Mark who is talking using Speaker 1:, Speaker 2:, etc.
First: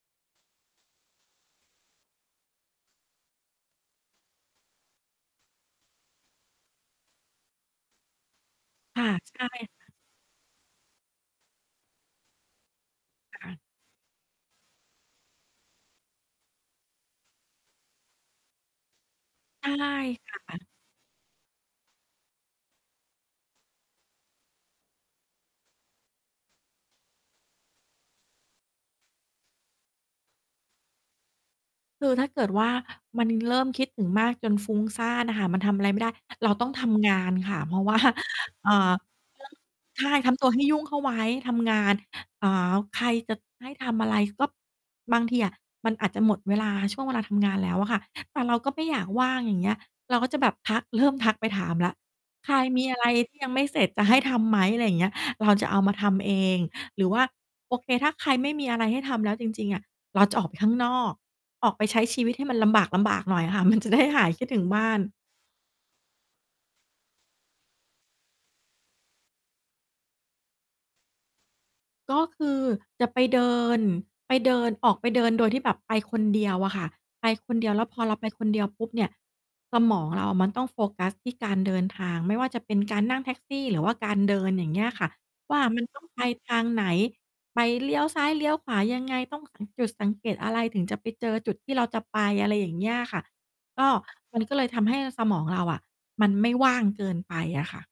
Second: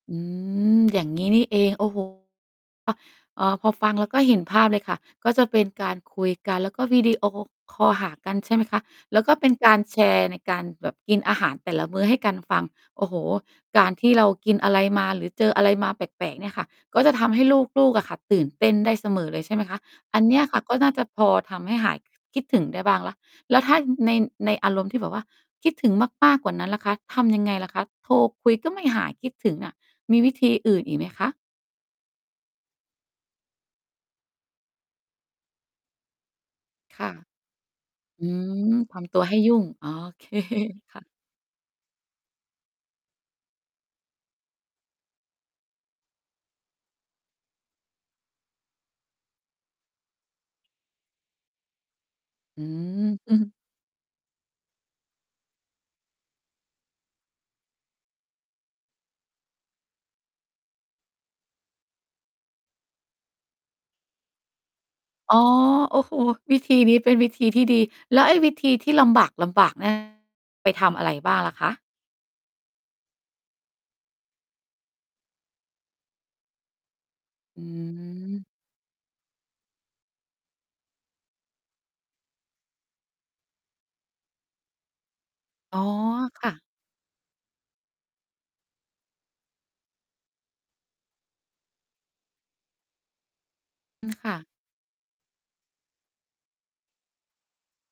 Speaker 1: อืม อย่างงี้นี่เอง โอ้โฮ เอ่อ พอฟังแล้วก็เห็นภาพเลยค่ะ ก็จะเป็นการคุยกัน แล้วก็วิดีโอคอลหากันใช่ไหมคะ?
Speaker 2: ค่ะ
Speaker 1: แล้วก
Speaker 2: ใช
Speaker 1: ็เป
Speaker 2: ่
Speaker 1: ็นกา
Speaker 2: ค
Speaker 1: ร
Speaker 2: ่ะ
Speaker 1: แชร์ในการแบบกินอาหารแต่ละมื้อให้กันฟัง โอ้โฮ
Speaker 2: ค่ะ
Speaker 1: การ ที่เรากินอะไรมา หรือเจออะไรมาแปลก ๆ เนี่ยค่ะ ก็จะทำให้ลูก ๆ อะค่ะ ตื่นเต้นได้เสมอเลยใช่ไหม
Speaker 2: ใช่
Speaker 1: คะ? อัน
Speaker 2: ค
Speaker 1: เน
Speaker 2: ่
Speaker 1: ี้ยค่ะ
Speaker 2: ะ
Speaker 1: ก็น่าจะพอทำให้หายคิดถึงได้บ้างแล้ว แล้วถ้า ใน ในอารมณ์ที่แบบว่าคิดถึงมาก ๆ กว่านั้นล่ะคะ ทำยังไงล่ะคะ โทรคุย ก็ไม่หายคิดถึงอะ มีวิธีอื่นอีกไหมคะ?
Speaker 2: คือถ้าเกิดว่า มันเริ่มคิดถึงมากจนฟุ้งซ่านอะค่ะ มันทำอะไรไม่ได้ เราต้องท
Speaker 1: ค
Speaker 2: ำ
Speaker 1: ่ะ
Speaker 2: งานค่ะ เพราะ ว่า
Speaker 1: อื
Speaker 2: เอ
Speaker 1: ม
Speaker 2: ่อ
Speaker 1: ทำตัวให้ยุ่ง โอ
Speaker 2: เรื่อง ใช่
Speaker 1: เค
Speaker 2: ทำตัวให้ยุ่งเ
Speaker 1: ค
Speaker 2: ข้า
Speaker 1: ่ะ
Speaker 2: ไว้ ทำงาน อ่า ใครจะให้ทำอะไร ก็บางทีอะมันอาจจะหมดเวลาช่วงเวลาทำงานแล้วอะค่ะ แต่เราก็ไม่อยากว่าง อย่างเงี้ย เราก็จะแบบทัก เริ่มทักไปถามแล้ว "ใคร
Speaker 1: อื
Speaker 2: มีอะไ
Speaker 1: ม
Speaker 2: ร
Speaker 1: อ
Speaker 2: ท
Speaker 1: ื
Speaker 2: ี่
Speaker 1: อ
Speaker 2: ยังไม่เสร็จจะให้ทำไหม?" อะไรอย่างเงี้ย เราจะเอามาทำเอง หรือว่า โอเค ถ้าใครไม่มีอะไรให้ทำแล้วจริง ๆ อะ เราจะออกไปข้างนอก ออกไปใช้ชีวิตให้มันลำบาก ๆ หน่อยอะค่ะ มัน จะ ได้หายคิดถึงบ้าน
Speaker 1: อ๋อ โอ้โฮ วิธีนี้เป็นวิธีที่ดี แล้วไอ้วิธีที่ลำบาก ๆ เนี่ย ไปทำอะไรบ้างล่ะคะ?
Speaker 2: ก็คือจะไปเดิน ไปเดิน ออกไปเดินโดยที่แบบไปคนเดียวอะค่ะ ไปคน
Speaker 1: อื
Speaker 2: เดียวแล้วพอ เราไปค
Speaker 1: ม
Speaker 2: นเดียวปุ๊บเนี่ย สมองเรามันต้องโฟกัสที่การเดินทาง ไม่ว่าจะเป็นการนั่งแท็กซี่ หรือว่าการเดิน อย่างเงี้ยค่ะว่า
Speaker 1: อ
Speaker 2: ม
Speaker 1: ๋
Speaker 2: ั
Speaker 1: อ
Speaker 2: น ต้อง ไป
Speaker 1: ค
Speaker 2: ท
Speaker 1: ่ะ
Speaker 2: างไหน ไปเลี้ยวซ้าย เลี้ยวขวายังไง ต้องสัง จุดสังเกตอะไร ถึงจะไปเจอจุดที่เราจะไป อะไรอย่างเงี้ยค่ะ ก็
Speaker 1: อือ ค่
Speaker 2: มัน
Speaker 1: ะ
Speaker 2: ก็เลยทำให้สมองเราอะ มันไม่ว่างเกินไปอะค่ะ